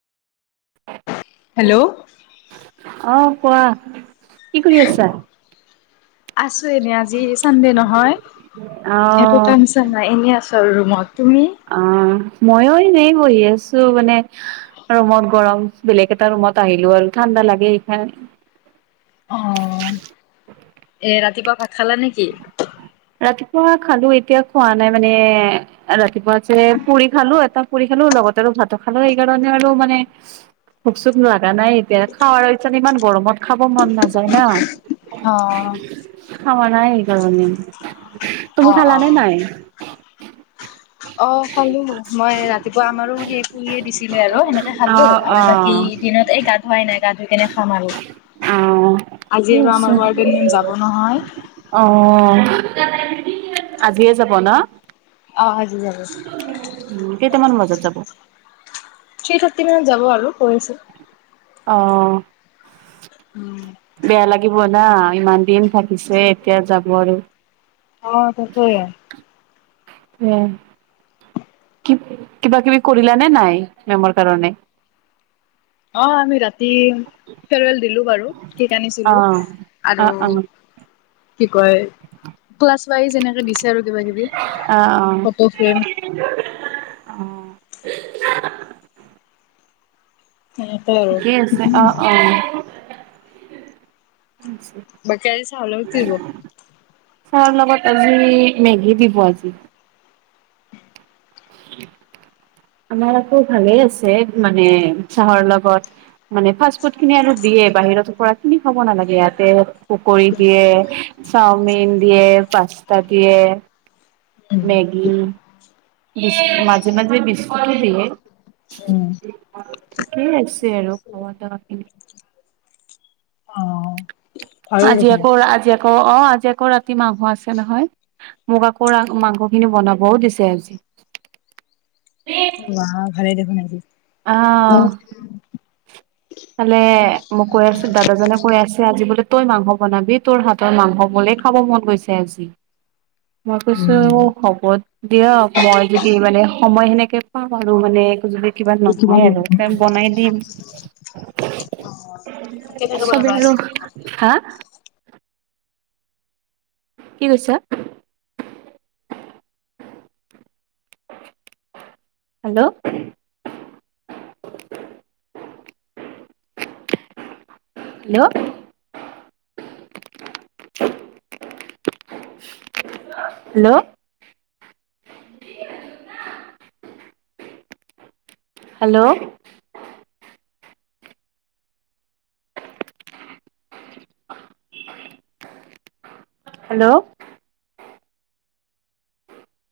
Hello আহ কোৱা কি কৰি আছা আছো এনে আজি চানডে নহয় অ একো কামচা নাই এনেই আছ আৰু ৰুমত তুমি অ মইয়ো এনে বহি আছো মানে ৰুমত গৰম বেলেগ এটা ৰুমত আহিলো আৰু ঠাণ্ডা লাগে সেইকাৰণে [inaudible] অ এ ৰাতিপুৱা ভাত খালা নেকি ৰাতিপুৱা খালো এতিয়া খোৱা নাই মানে ৰাতিপুৱা যে পুৰি খালো এটা পুৰি খালো লগতে আৰু ভাত খালো সেইকাৰণে আৰু মানে ভোক চোখ লগা নাই এতিয়া খাৱ ইচ্ছান ইমান গৰমত খাব মন নাযায় ন অ [unintelligible] তুমি অ খালা অ নে নাই অ খালো মই ৰাতিপুৱা আমাৰো সেই পুৰিয়ে দিছিলোে আৰু সেনেকে অ খালো অ আৰু বাকী দিনত এই গা ধুৱাই নাই গা ধুই কেনে খাম আৰু আজি অ আৰু আমাৰ ৱাৰ্ডেন মেম যাব আছে নহয় অ আজিয়ে যাব ন অ যাব উ কেইটামান বজাত যাব সেই থ্ৰি থাৰটি মানত যাব আৰু কৰিছেো অ' উম বেয়া লাগিব না ইমান দিন থাকিছে এতিয়া যাব আৰু অ' ত সে উম কিবা কিবি কৰিলা নে নাই মেমৰ কাৰণে অ আমি ৰাতি ফেৰৱেল দিলো বাৰু িক অ আনিছিলো অ আৰু অ কি কয় ক্লাছ ৱাইজ এনেকে দিছে আৰু কিবা কিবি অ অ ফটো ফ্ৰেম অ সেনেকে আৰু ঠিকেই আছে অ' অ' বাকে চাবলতি গ চাৰ প তজি মেগ বি ব আজি আমাৰ আকৌ ভালে আছে মানে উৎসাহৰ লগত মানে ফাষ্ট ফুড খিনি আৰু দিয়ে বাহিৰতৰ পৰা কিনি খাব নালাগে ইয়াতে পকী দিয়ে চাওমিন দিয়ে পাস্তা দিয়ে উম মেগি বি মাজে মধে বিসকিট দিে উম ঠিকেই আছে আৰু খোৱা দা কিনি। অ ভালেই আজি দেখোন আকৌ আজি আকৌ অ', আজি আকৌ ৰাতি মাংস আছে নহয় মোক আকৌ মাংস খিনি বনাবও দিছে আজি। অ' আহাহ ভালেই দেখোন নাইকি আহ খালে মোক কৈ আছ দাদাজনে কৈ আছে আজি বোলে। তই মাংস বনাবি তোৰ হাতৰ মাংস মলেই খাব মন গৈছে আজি। মই কৈছো উম অ' হ'ব দিয়ক মই যদি মানে সময়খিন পা মানে ক কিবা নহয় আৰু বনাই দিম। কেনেকে চবে বনাবা আজি আৰু মাংস হা কি কৈছা? Hello hello hello hello hello